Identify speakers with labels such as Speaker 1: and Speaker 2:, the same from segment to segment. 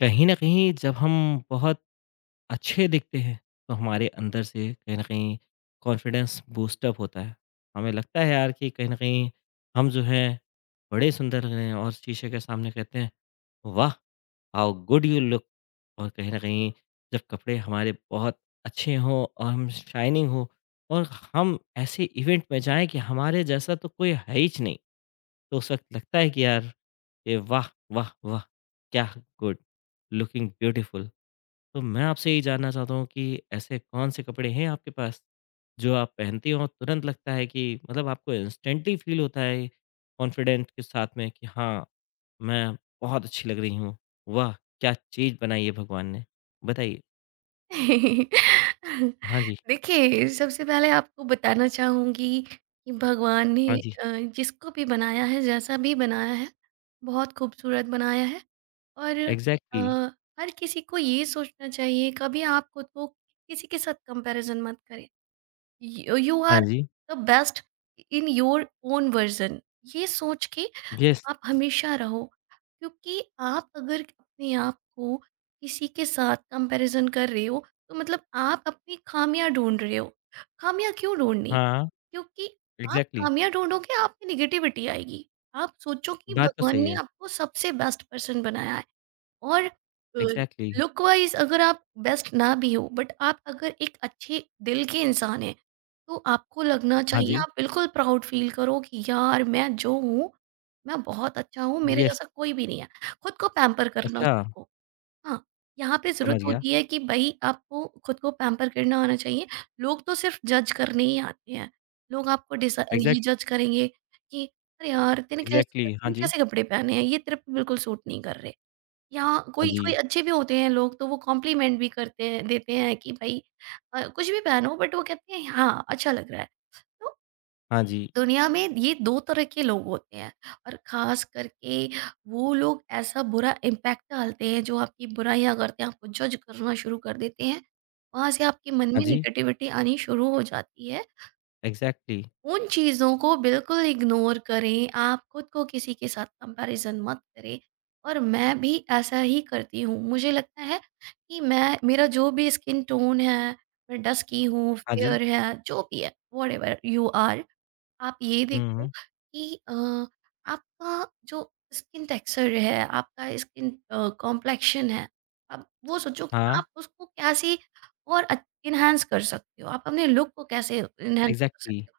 Speaker 1: कहीं न कहीं जब हम बहुत अच्छे दिखते हैं, तो हमारे अंदर से कहीं न कहीं कॉन्फिडेंस बूस्ट अप होता है। हमें लगता है यार कि कहीं न कहीं हम जो हैं, बड़े सुंदर लग रहे हैं और शीशे के सामने कहते हैं, "वाह! हाउ गुड यू लुक" और कहीं न कहीं जब कपड़े हमारे बहुत अच्छे हों और हम शाइनिंग हो और हम ऐसे इवेंट में जाएँ कि हमारे जैसा तो कोई है हीच नहीं। तो उस वक़्त लगता है कि यार, ये वाह! वाह! वाह! क्या गुड, लुकिंग ब्यूटीफुल। तो मैं आपसे यही जानना चाहता हूँ कि ऐसे कौन से कपड़े हैं आपके पास, जो आप पहनती हो और तुरंत लगता है कि मतलब आपको इंस्टेंटली फ़ील होता है कॉन्फिडेंट के साथ में कि हाँ, मैं बहुत अच्छी लग रही हूँ। वाह! क्या चीज़ बनाई है भगवान ने। बताइए? हाँ जी,
Speaker 2: देखिए, सबसे पहले आपको बताना चाहूँगी कि भगवान ने
Speaker 1: हाँ जी।
Speaker 2: अ, जिसको भी बनाया है, जैसा भी बनाया है, बहुत खूबसूरत बनाया है। और अ,
Speaker 1: एग्ज़ैक्टली।
Speaker 2: हर किसी को ये सोचना चाहिए, कभी आप खुद को किसी के साथ कंपैरिज़न मत करें। यू यू
Speaker 1: हाँ
Speaker 2: आर
Speaker 1: जी।
Speaker 2: The best in your own version, ये सोच के
Speaker 1: येस।
Speaker 2: आप हमेशा रहो। क्योंकि आप अगर अपने आप को किसी के साथ कंपैरिजन कर रहे हो, तो मतलब आप अपनी खामियां ढूंढ रहे हो। खामियां क्यों ढूंढनी?
Speaker 1: हाँ,
Speaker 2: क्योंकि आप
Speaker 1: एग्ज़ैक्टली।
Speaker 2: खामियां ढूंढोगे आप में निगेटिविटी आएगी। आप सोचो कि
Speaker 1: बात तो
Speaker 2: भगवान
Speaker 1: सही
Speaker 2: ने
Speaker 1: है।
Speaker 2: आपको सबसे बेस्ट पर्सन बनाया है। और
Speaker 1: एग्ज़ैक्टली।
Speaker 2: लुक वाइज़ अगर आप बेस्ट ना भी हो, बट आप अगर एक अच्छे दिल के इंसान हैं, तो आपको लगना
Speaker 1: हाँ
Speaker 2: चाहिए
Speaker 1: जी।
Speaker 2: आप बिल्कुल प्राउड फ़ील करो कि यार मैं जो हूँ, मैं बहुत अच्छा हूँ, मेरे
Speaker 1: येस।
Speaker 2: जैसा कोई भी नहीं है। खुद को पैम्पर करना
Speaker 1: अच्छा,
Speaker 2: सीखो। हाँ, यहाँ पे ज़रूरत
Speaker 1: समझ गया।
Speaker 2: होती है कि भई आपको खुद को पैम्पर करना आना चाहिए। लोग तो सिर्फ़ जज करने ही आते हैं। लोग आपको डिसा ये
Speaker 1: एग्ज़ैक्ट
Speaker 2: जज करेंगे कि अरे यार! तूने कैसे
Speaker 1: एग्ज़ैक्टली हाँ
Speaker 2: तूने
Speaker 1: जी,
Speaker 2: कैसे कपड़े पहने हैं? ये तेरे पे बिल्कुल सूट नहीं कर रहे। या
Speaker 1: हाँ
Speaker 2: कोई
Speaker 1: जी,
Speaker 2: कोई अच्छे भी होते हैं लोग, तो वो कॉम्प्लीमेंट भी करते हैं, देते हैं कि भाई कुछ भी पहनो बट वो कहते हैं हाँ अच्छा लग रहा है। तो
Speaker 1: हाँ जी,
Speaker 2: दुनिया में ये दो तरह के लोग होते हैं। और खास करके वो लोग ऐसा बुरा इम्पैक्ट डालते हैं जो आपकी बुराइयां करते हैं, आपको जज करना शुरू कर देते हैं। वहां से आपके मन
Speaker 1: हाँ
Speaker 2: में
Speaker 1: जी,
Speaker 2: निगेटिविटी आनी शुरू हो जाती है।
Speaker 1: एग्ज़ैक्टली
Speaker 2: उन चीज़ों को बिल्कुल इग्नोर करें, आप खुद को किसी के साथ कंपैरिज़न मत करें। और मैं भी ऐसा ही करती हूँ। मुझे लगता है कि मैं मेरा जो भी स्किन टोन है, मैं डस्की हूँ,
Speaker 1: हाँ जी,
Speaker 2: फेयर है, जो भी है, व्हाटएवर यू आर, आप ये
Speaker 1: हुँ,
Speaker 2: देखो
Speaker 1: हुँ,
Speaker 2: कि आपका जो स्किन टेक्सचर है, आपका स्किन कॉम्प्लेक्शन है, आप वो सोचो कि
Speaker 1: हाँ,
Speaker 2: आप उसको कैसे और एनहांस कर सकते हो, आप अपने लुक को कैसे एनहांस कर
Speaker 1: एग्ज़ैक्टली
Speaker 2: सकते हो।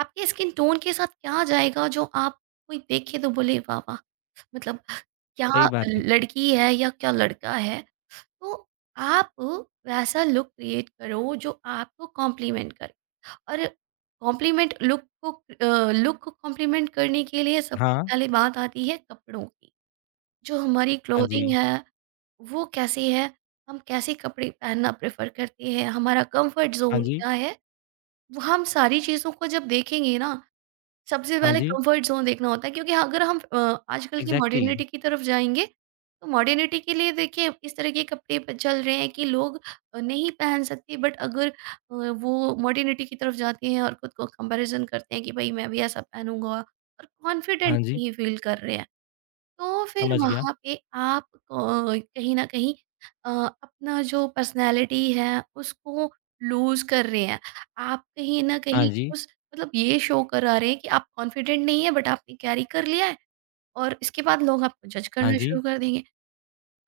Speaker 2: आपके स्किन टोन के साथ क्या जाएगा जो आप कोई देखे तो बोले वाह वाह! मतलब क्या
Speaker 1: सही बात है।
Speaker 2: लड़की है या क्या लड़का है। तो आप वैसा लुक क्रिएट करो जो आपको कॉम्प्लीमेंट करे। और कॉम्प्लीमेंट लुक को अ, लुक को कॉम्प्लीमेंट करने के लिए सबसे
Speaker 1: हाँ,
Speaker 2: पहले बात आती है कपड़ों की। जो हमारी
Speaker 1: हाँ
Speaker 2: क्लोथिंग
Speaker 1: जी,
Speaker 2: है, वो कैसी है, हम कैसे कपड़े पहनना प्रेफ़र करते हैं, हमारा कम्फ़र्ट
Speaker 1: हाँ
Speaker 2: ज़ोन
Speaker 1: जी,
Speaker 2: क्या है, वो हम सारी चीज़ों को जब देखेंगे ना सबसे
Speaker 1: हाँ
Speaker 2: पहले
Speaker 1: जी,
Speaker 2: कंफर्ट ज़ोन देखना होता है। क्योंकि अगर हम आजकल की
Speaker 1: एग्ज़ैक्टली
Speaker 2: मॉडर्निटी की तरफ जाएँगे, तो मॉडर्निटी के लिए देखिए इस तरह के कपड़े प चल रहे हैं कि लोग नहीं पहन सकते, बट अगर वो मॉडर्निटी की तरफ जाते हैं और खुद को कंपैरिज़न करते हैं कि भई मैं भी ऐसा पहनूँगा और
Speaker 1: हाँ
Speaker 2: कॉन्फिडेंट
Speaker 1: जी,
Speaker 2: नहीं फील कर रहे हैं। तो फिर
Speaker 1: समझ गया।
Speaker 2: वहाँ पे आप कहीं न कहीं अ, अपना जो पर्सनैलिटी है, उसको लूज़ कर रहे हैं। आप कहीं न
Speaker 1: हाँ
Speaker 2: कहीं
Speaker 1: जी,
Speaker 2: उस मतलब ये शो करा रहे हैं कि आप कॉन्फिडेंट नहीं हैं बट आपने कैरी कर लिया है, और इसके बाद लोग आपको जज
Speaker 1: हाँ
Speaker 2: करना
Speaker 1: जी,
Speaker 2: शुरू कर देंगे।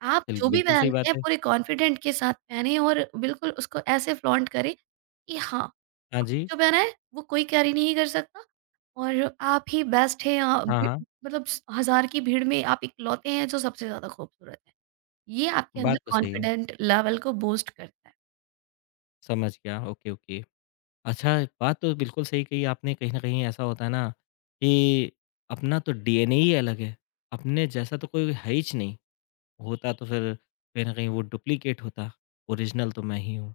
Speaker 2: आप
Speaker 1: बिल
Speaker 2: जो भी
Speaker 1: बिल्कुल
Speaker 2: पहन
Speaker 1: सही
Speaker 2: रहे हैं
Speaker 1: बात है।
Speaker 2: पूरे कॉन्फिडेंट के साथ पहने और बिल्कुल उसको ऐसे फ्लॉन्ट करें कि हाँ,
Speaker 1: हाँ जी,
Speaker 2: जो पहना है वो कोई कैरी नहीं कर सकता। और आप ही बेस्ट हैं अ,
Speaker 1: हाँ,
Speaker 2: भि
Speaker 1: हाँ,
Speaker 2: मतलब स हज़ार की भीड़ में आप इकलौते हैं जो सबसे ज़्यादा खूबसूरत हैं। ये आपके अंदर
Speaker 1: बात तो सही है,
Speaker 2: कॉन्फिडेंट लेवल को बूस्ट करता है।
Speaker 1: समझ गया, ओके, ओके। अच्छा, बात तो बिल्कुल सही कही आपने, कहीं न कहीं ऐसा होता है ना कि अपना तो डीएनए ही अलग है, अपने जैसा तो कोई है हीच नहीं। होता तो फिर कहीं न कहीं वो डुप्लीकेट होता, ओरिजिनल तो मैं ही हूँ।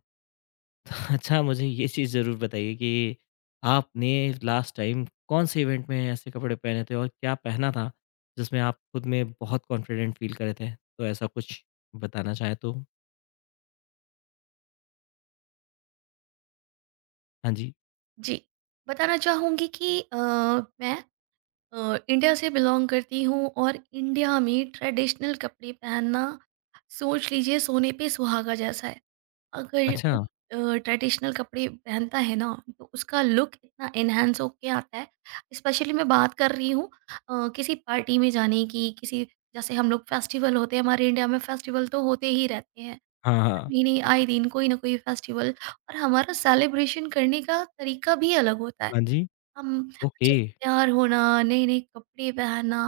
Speaker 1: तो अच्छा मुझे ये चीज़ ज़रूर बताइए कि आपने लास्ट टाइम कौन-से इवेंट में ऐसे कपड़े पहने थे और क्या पहना था, जिसमें आप खुद में बहुत कॉन्फिडेंट फ़ील करे थे? तो ऐसा कुछ बताना चाहें तो? हाँ जी।
Speaker 2: जी, बताना चाहूँगी कि मैं इंडिया से बिलॉन्ग करती हूँ और इंडिया में ट्रेडिशनल कपड़े पहनना सोच लीजिए सोने पे सुहागा जैसा है। अगर
Speaker 1: अच्छा,
Speaker 2: कोई ट्रेडिशनल कपड़े पहनता है ना तो उसका लुक इतना एनहेंस होके आता है। स्पेशली मैं बात कर रही हूँ किसी पार्टी में जाने की, किसी जैसे हम लोग फेस्टिवल होते हैं हमारे इंडिया में, फेस्टिवल तो होते ही रहते हैं,
Speaker 1: हाँ, हाँ।
Speaker 2: महीने आए दिन कोई ना कोई फेस्टिवल। और हमारा सेलिब्रेशन करने का तरीका भी अलग होता है,
Speaker 1: हाँ जी,
Speaker 2: हम अच्छे
Speaker 1: ओके।
Speaker 2: से तैयार होना, नए-नए कपड़े पहनना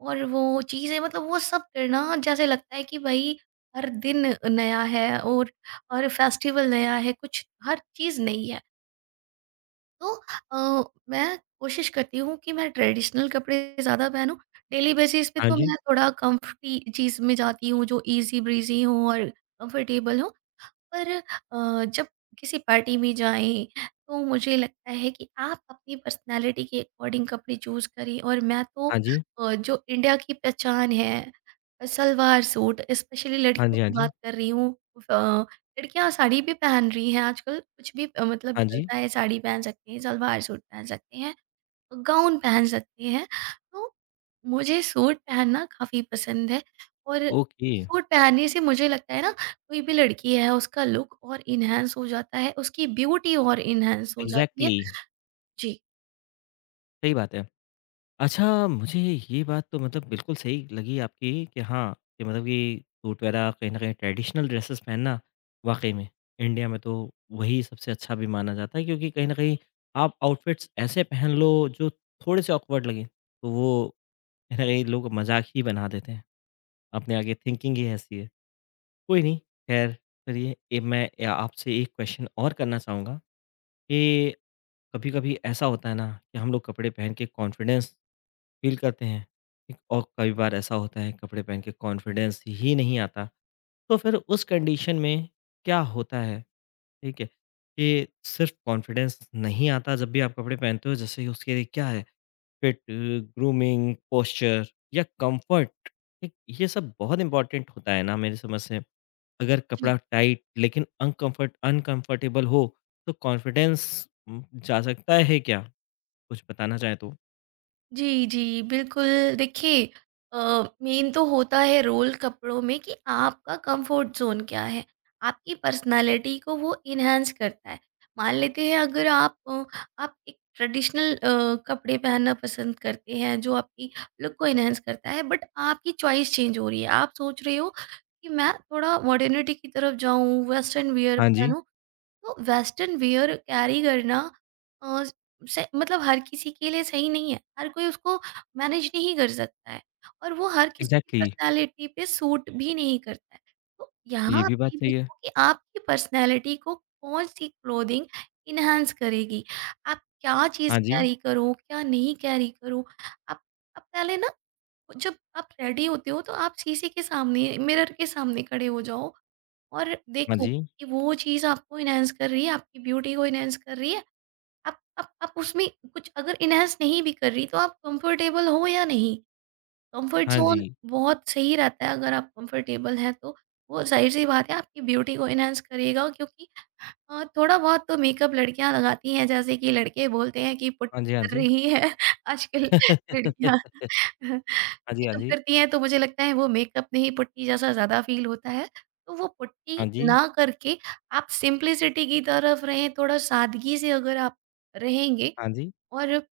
Speaker 2: और वो चीज़ें, मतलब वो सब करना जैसे लगता है कि भाई हर दिन नया है और हर फेस्टिवल नया है, कुछ हर चीज़ नई है। तो अ, मैं कोशिश करती हूँ कि मैं ट्रेडिशनल कपड़े ज़्यादा पहनूँ, डेली बेसिस पे
Speaker 1: हाँ
Speaker 2: तो
Speaker 1: जी,
Speaker 2: मैं थोड़ा कम्फर्टी चीज़ में जाती हूँ जो ईज़ी ब्रीज़ी हो और कम्फर्टेबल हो। पर जब किसी पार्टी में जाएँ तो मुझे लगता है कि आप अपनी पर्सनैलिटी के अकॉर्डिंग कपड़े चूज़ करें। और मैं तो
Speaker 1: हाँ जी।
Speaker 2: जो इंडिया की पहचान है सलवार सूट, स्पेशली
Speaker 1: हाँ
Speaker 2: लड़कियों
Speaker 1: जी, हाँ
Speaker 2: की
Speaker 1: जी।
Speaker 2: बात कर रही हूँ। अ, लड़कियाँ साड़ी भी पहन रही हैं आजकल, कुछ भी मतलब
Speaker 1: हाँ जी,
Speaker 2: चलता है, साड़ी पहन सकते हैं, सलवार सूट पहन सकते हैं। गाउन पहन सकते हैं। तो मुझे सूट पहनना काफ़ी पसंद है, और
Speaker 1: ओके।
Speaker 2: सूट पहनने से मुझे लगता है ना कोई भी लड़की है उसका लुक और इन्हांस हो जाता है, उसकी ब्यूटी और इन्हांस हो जाती है।
Speaker 1: इग्ज़ैक्टली,
Speaker 2: जी।
Speaker 1: सही बात है। अच्छा, मुझे ये बात तो मतलब बिल्कुल सही लगी आपकी कि हाँ, कि मतलब कि सूट वगैरह कहीं न कहीं ट्रेडिशनल ड्रेसेस पहनना, वाक़ई में इंडिया में तो वही सबसे अच्छा भी माना जाता है क्योंकि कहीं न कहीं आप आउटफिट्स ऐसे पहन लो जो थोड़े से ऑकवर्ड लगें, तो वो कहीं न कहीं लोग मज़ाक ही बना देते हैं। अपने आगे थिंकिंग ही ऐसी है। कोई नहीं, ख़ैर चलिए ए मैं ए आपसे एक क्वेश्चन और करना चाहूँगा कि कभी-कभी ऐसा होता है ना कि हम लोग कपड़े पहन के कॉन्फिडेंस फ़ील करते हैं, ठीक? और कई बार ऐसा होता है कपड़े पहन के कॉन्फिडेंस ही नहीं आता, तो फिर उस कंडीशन में क्या होता है, ठीक है? कि सिर्फ़ कॉन्फिडेंस नहीं आता जब भी आप कपड़े पहनते हो जैसे उसके लिए क्या है फिट, ग्रूमिंग, पोस्चर या कंफर्ट, ठीक? ये सब बहुत इम्पोर्टेंट होता है ना मेरी समझ से। अगर
Speaker 2: जी
Speaker 1: कपड़ा टाइट लेकिन अनकम्फर्टेबल हो तो कॉन्फिडेंस जा सकता है क्या? कुछ बताना चाहें तो?
Speaker 2: जी, जी, बिल्कुल। देखिए अ, मेन तो होता है रोल कपड़ों में कि आपका कंफर्ट ज़ोन क्या है? आपकी पर्सनैलिटी को वो एनहांस करता है। मान लेते हैं अगर आप एक ट्रेडिशनल कपड़े पहनना पसंद करते हैं जो आपकी लुक को एनहांस करता है, बट आपकी चॉइस चेंज हो रही है। आप सोच रहे हो कि मैं थोड़ा मॉडर्निटी की तरफ जाऊँ, वेस्टर्न वियर
Speaker 1: हाँ जी,
Speaker 2: पहनूँ तो वेस्टर्न वियर कैरी करना अ, से मतलब हर किसी के लिए सही नहीं है। हर कोई उसको मैनेज नहीं कर सकता है और वो हर किसी की
Speaker 1: एग्ज़ैक्टली
Speaker 2: पर्सनैलिटी पे सूट भी नहीं करता है। तो
Speaker 1: ये
Speaker 2: यहाँ आप
Speaker 1: भी बात
Speaker 2: ये
Speaker 1: सही है।
Speaker 2: देखो कि आपकी पर्सनैलिटी को कौन-सी क्लोथिंग एनहांस करेगी। आप क्या चीज़
Speaker 1: हाँ जी,
Speaker 2: कैरी करो, क्या नहीं कैरी करो। आप आप पहले ना जब आप रेडी होते हो तो आप शीशे के सामने, मिरर के सामने खड़े हो जाओ और
Speaker 1: हाँ
Speaker 2: देखो
Speaker 1: जी,
Speaker 2: कि वो चीज़ आपको इन्हांस कर रही है, आपकी ब्यूटी को इन्हांस कर रही है। आप उसमें कुछ अगर इन्हांस नहीं भी कर रही, तो आप कंफर्टेबल हो या नहीं? कंफर्ट
Speaker 1: हाँ
Speaker 2: ज़ोन
Speaker 1: जी,
Speaker 2: बहुत सही रहता है अगर आप कंफर्टेबल हैं तो। वो ज़ाहिर-सी बात है आपकी ब्यूटी को एनहांस करेगा क्योंकि थोड़ा बहुत तो मेकअप लड़कियाँ लगाती हैं जैसे कि लड़के बोलते हैं कि
Speaker 1: हाँ
Speaker 2: पुट्टी
Speaker 1: जी, हाँ
Speaker 2: कर
Speaker 1: जी।
Speaker 2: रही है आजकल लड़कियाँ
Speaker 1: हाँ जी, हाँ
Speaker 2: मेकअप
Speaker 1: जी,
Speaker 2: करती हैं तो मुझे लगता है वो मेकअप में ही पुट्टी जैसा ज़्यादा फ़ील होता है। तो वो पुट्टी
Speaker 1: हाँ जी,
Speaker 2: ना करके आप सिम्प्लिसिटी की तरफ रहें, थोड़ा सादगी से अगर आप रहेंगे
Speaker 1: हाँ जी,
Speaker 2: और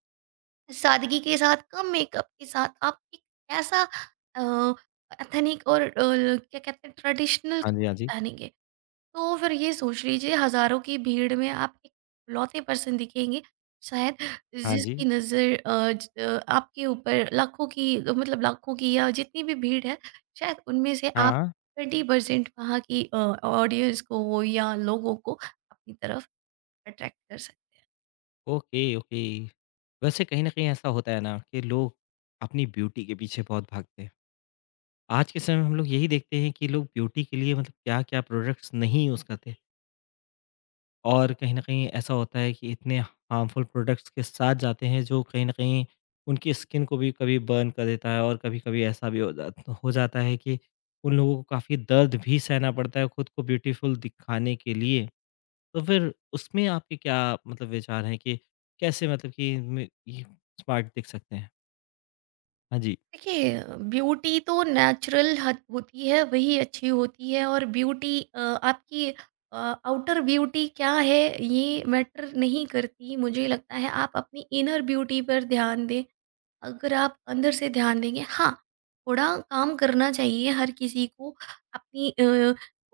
Speaker 2: सादगी के साथ कम मेकअप के साथ आप एक ऐसा अ, एथनिक और क्या कहते हैं ट्रेडिशनल
Speaker 1: हाँ जी, हाँ जी,
Speaker 2: कपड़े पहनेंगे तो फिर ये सोच लीजिए हज़ारों की भीड़ में आप एक लौते पर्सन दिखेंगे शायद,
Speaker 1: हाँ
Speaker 2: जिसकी
Speaker 1: जी,
Speaker 2: नज़र आपके ऊपर लाखों की, मतलब लाखों की या जितनी भी भीड़ है शायद उनमें से आप
Speaker 1: हाँ,
Speaker 2: 20% वहाँ की ऑडियंस को या लोगों को अपनी तरफ अट्रैक्ट कर सकें।
Speaker 1: Okay, okay. वैसे कहीं न कहीं ऐसा होता है ना कि लोग अपनी ब्यूटी के पीछे बहुत भागते हैं। आज के समय में हम लोग यही देखते हैं कि लोग ब्यूटी के लिए मतलब क्या-क्या प्रोडक्ट्स नहीं यूज़ करते। और कहीं न कहीं ऐसा होता है कि इतने हार्मफुल प्रोडक्ट्स के साथ जाते हैं जो कहीं न कहीं उनकी स्किन को भी कभी बर्न कर देता है और कभी-कभी ऐसा भी हो जाता है कि उन लोगों को काफ़ी दर्द भी सहना पड़ता है खुद को ब्यूटीफुल दिखाने के लिए। तो फिर उसमें आपके क्या मतलब विचार हैं कि कैसे मतलब कि में ये स्मार्ट दिख सकते हैं? हाँ जी।
Speaker 2: देखिए, ब्यूटी तो नेचुरल होती है, वही अच्छी होती है। और ब्यूटी आपकी आउटर ब्यूटी क्या है ये मैटर नहीं करती, मुझे लगता है आप अपनी इनर ब्यूटी पर ध्यान दें। अगर आप अंदर से ध्यान देंगे, हाँ थोड़ा काम करना चाहिए हर किसी को अपनी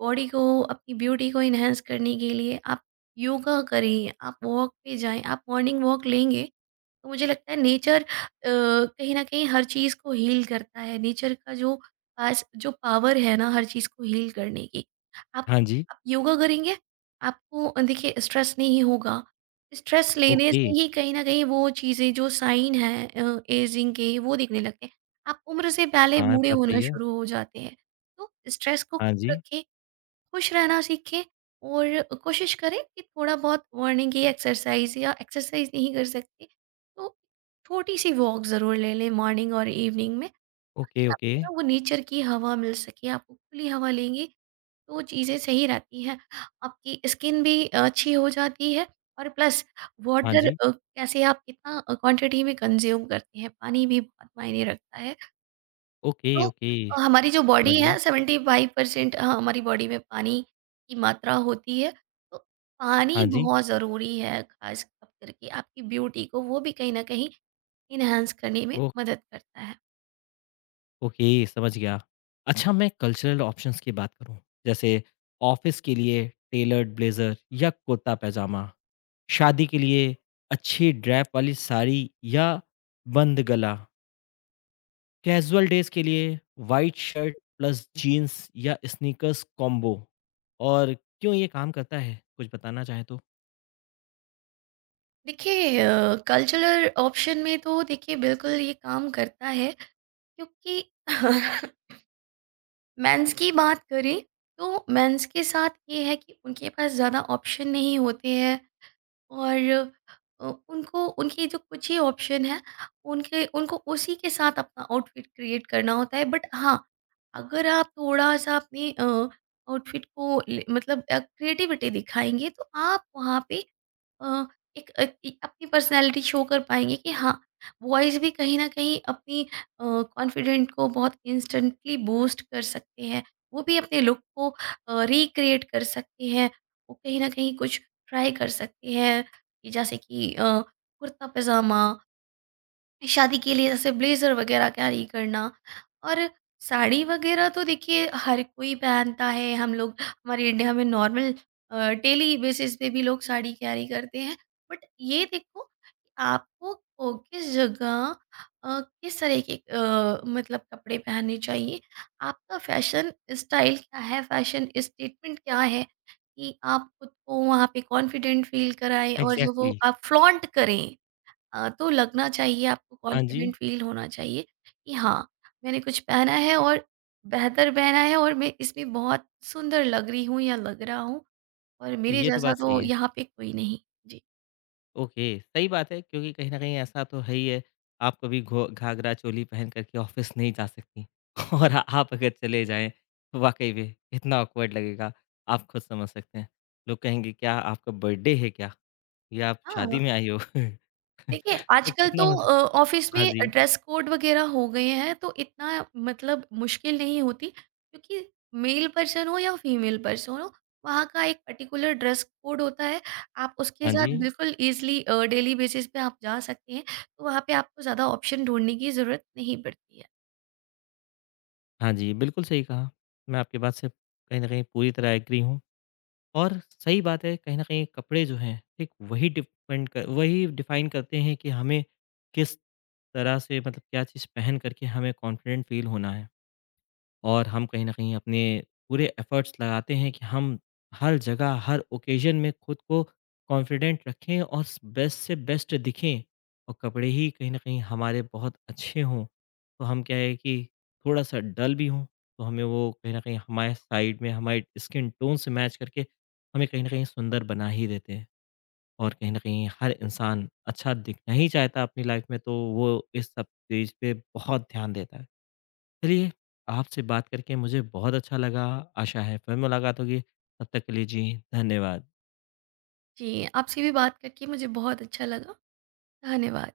Speaker 2: बॉडी को, अपनी ब्यूटी को इन्हेंस करने के लिए। आप योगा करें, आप वॉक पे जाएं, आप मॉर्निंग वॉक लेंगे तो मुझे लगता है नेचर कहीं न कहीं हर चीज़ को हील करता है। नेचर का जो पास जो पावर है ना हर चीज़ को हील करने की। आप
Speaker 1: हाँ जी।
Speaker 2: आप योगा करेंगे, आपको देखिए स्ट्रेस नहीं होगा। स्ट्रेस लेने
Speaker 1: ओके।
Speaker 2: से ही कहीं न कहीं वो चीज़ें जो साइन हैं एजिंग के, वो दिखने लगते हैं। आप उम्र से पहले
Speaker 1: हाँ,
Speaker 2: बूढ़े
Speaker 1: बात
Speaker 2: होना
Speaker 1: सही है।
Speaker 2: शुरू हो जाते हैं। तो स्ट्रेस को
Speaker 1: हाँ
Speaker 2: कम
Speaker 1: जी।
Speaker 2: रखें, खुश रहना सीखें और कोशिश करें कि थोड़ा बहुत मॉर्निंग की एक्सरसाइज, या एक्सरसाइज नहीं कर सकते तो छोटी सी वॉक ज़रूर ले लें मॉर्निंग और इवनिंग में, ताकि
Speaker 1: ओके, ओके।
Speaker 2: आपको ना वो नेचर की हवा मिल सके। आप खुली हवा लेंगे तो वो चीज़ें सही रहती हैं, आपकी स्किन भी अच्छी हो जाती है। और प्लस
Speaker 1: हाँ
Speaker 2: वाटर
Speaker 1: जी।
Speaker 2: कैसे आप कितना क्वांटिटी में कंज्यूम करते हैं, पानी भी बहुत मायने रखता है।
Speaker 1: ओके,
Speaker 2: तो
Speaker 1: ओके।
Speaker 2: हमारी जो बॉडी
Speaker 1: समझ
Speaker 2: है
Speaker 1: गया।
Speaker 2: 75%। हाँ, हमारी बॉडी में पानी की मात्रा होती है। तो पानी
Speaker 1: हाँ जी।
Speaker 2: बहुत ज़रूरी है, ख़ास कर करके आपकी ब्यूटी को वो भी कहीं न कहीं एनहांस करने में
Speaker 1: ओ
Speaker 2: मदद करता है।
Speaker 1: ओके, समझ गया। अच्छा मैं कल्चरल ऑप्शंस की बात करूँ, जैसे ऑफ़िस के लिए टेलर्ड ब्लेज़र या कुर्ता-पैजामा, शादी के लिए अच्छी ड्रैप वाली साड़ी या बंद गला, कैज़ुअल डेज़ के लिए व्हाइट शर्ट प्लस जीन्स या स्नीकर्स कॉम्बो और क्यों ये काम करता है? कुछ बताना चाहें तो?
Speaker 2: देखिए, कल्चरल ऑप्शन में तो देखिए बिल्कुल ये काम करता है क्योंकि मेंस की बात करें तो मेंस के साथ ये है कि उनके पास ज़्यादा ऑप्शन नहीं होते हैं। और उनको उनके जो कुछ ही ऑप्शन है उनके उनको उसी के साथ अपना आउटफिट क्रिएट करना होता है। बट हाँ, अगर आप थोड़ा सा अपनी आउटफिट को मतलब क्रिएटिविटी दिखाएंगे तो आप वहाँ पे अ, एक अपनी पर्सनालिटी शो कर पाएंगे कि हाँ वॉइस भी कहीं ना कहीं अपनी कॉन्फिडेंट को बहुत इंस्टेंटली बूस्ट कर सकते हैं। वो भी अपने लुक को रिक्रिएट कर सकते हैं। वो कहीं ना कहीं कुछ ट्राई कर सकते हैं कि जैसे कि कुर्ता पजामा, शादी के लिए जैसे ब्लेजर वगैरह कैरी करना, और साड़ी वगैरह तो देखिए हर कोई पहनता है। हम लोग हमारे इंडिया में नॉर्मल डेली बेसिस पे भी लोग साड़ी कैरी करते हैं। बट ये देखो कि किस जगह किस तरह के मतलब कपड़े पहनने चाहिए, आपका फैशन स्टाइल क्या है, फैशन स्टेटमेंट क्या है, कि आप खुद को वहाँ पे कॉन्फिडेंट फील कराएं और जो वो
Speaker 1: एग्ज़ैक्टली।
Speaker 2: आप फ्लॉन्ट करें। तो लगना चाहिए, आपको
Speaker 1: हाँ जी,
Speaker 2: कॉन्फिडेंट फ़ील होना चाहिए कि हाँ, मैंने कुछ पहना है और बेहतर पहना है और मैं इसमें बहुत सुंदर लग रही हूँ या लग रहा हूँ, और मेरे
Speaker 1: ये तो
Speaker 2: जैसा
Speaker 1: बात
Speaker 2: तो
Speaker 1: सही है।
Speaker 2: यहाँ पे कोई नहीं। जी।
Speaker 1: ओके, सही बात है क्योंकि कहीं न कहीं ऐसा तो है ही है, आप कभी घो घाघरा चोली पहन कर के ऑफ़िस नहीं जा सकती और आप अगर चले जाएँ, तो वाक़ई में कितना ऑकवर्ड लगेगा, आप खुद समझ सकते हैं। लोग कहेंगे क्या आपका बर्थडे है क्या? या आप शादी
Speaker 2: हाँ।
Speaker 1: में आई हो?
Speaker 2: देखिए,
Speaker 1: तो
Speaker 2: आजकल तो
Speaker 1: कितना मतलब
Speaker 2: ऑफ़िस
Speaker 1: हाँ
Speaker 2: में
Speaker 1: जी,
Speaker 2: ड्रेस कोड वग़ैरह हो गए हैं, तो इतना मतलब मुश्किल नहीं होती क्योंकि मेल पर्सन हो या फीमेल पर्सन हो, वहाँ का एक पर्टिकुलर ड्रेस कोड होता है। आप उसके
Speaker 1: हाँ जी,
Speaker 2: साथ बिल्कुल ईज़िली डेली बेसिस पे आप जा सकते हैं, तो वहाँ पे आपको ज़्यादा ऑप्शन ढूँढने की ज़रूरत नहीं पड़ती है।
Speaker 1: हाँ जी, बिल्कुल सही कहा। मैं आपकी बात से कहीं न कहीं पूरी तरह एग्री हूँ। और सही बात है कहीं न कहीं कपड़े जो हैं, ठीक वही डिपेंड कर वही डिफ़ाइन करते हैं कि हमें किस तरह से मतलब क्या चीज़ पहन कर के हमें कॉन्फिडेंट फ़ील होना है। और हम कहीं न कहीं अपने पूरे एफ़र्ट्स लगाते हैं कि हम हर जगह, हर ओकेज़न में खुद को कॉन्फिडेंट रखें और स बेस्ट से बेस्ट दिखें और कपड़े ही कहीं न कहीं हमारे बहुत अच्छे हों। तो हम क्या है कि थोड़ा-सा डल भी हों, तो हमें वो कहीं न कहीं हमारे साइड में, हमारे स्किन टोन से मैच करके हमें कहीं न कहीं सुंदर बना ही देते हैं। और कहीं न कहीं हर इंसान अच्छा दिखना ही चाहता है अपनी लाइफ़ में, तो वो इस सब चीज़ पे बहुत ध्यान देता है। चलिए, आपसे बात करके मुझे बहुत अच्छा लगा। आशा है फिर मुलाकात होगी। तब तक के लिए जी धन्यवाद।
Speaker 2: जी, आपसे भी बात करके मुझे बहुत अच्छा लगा। धन्यवाद।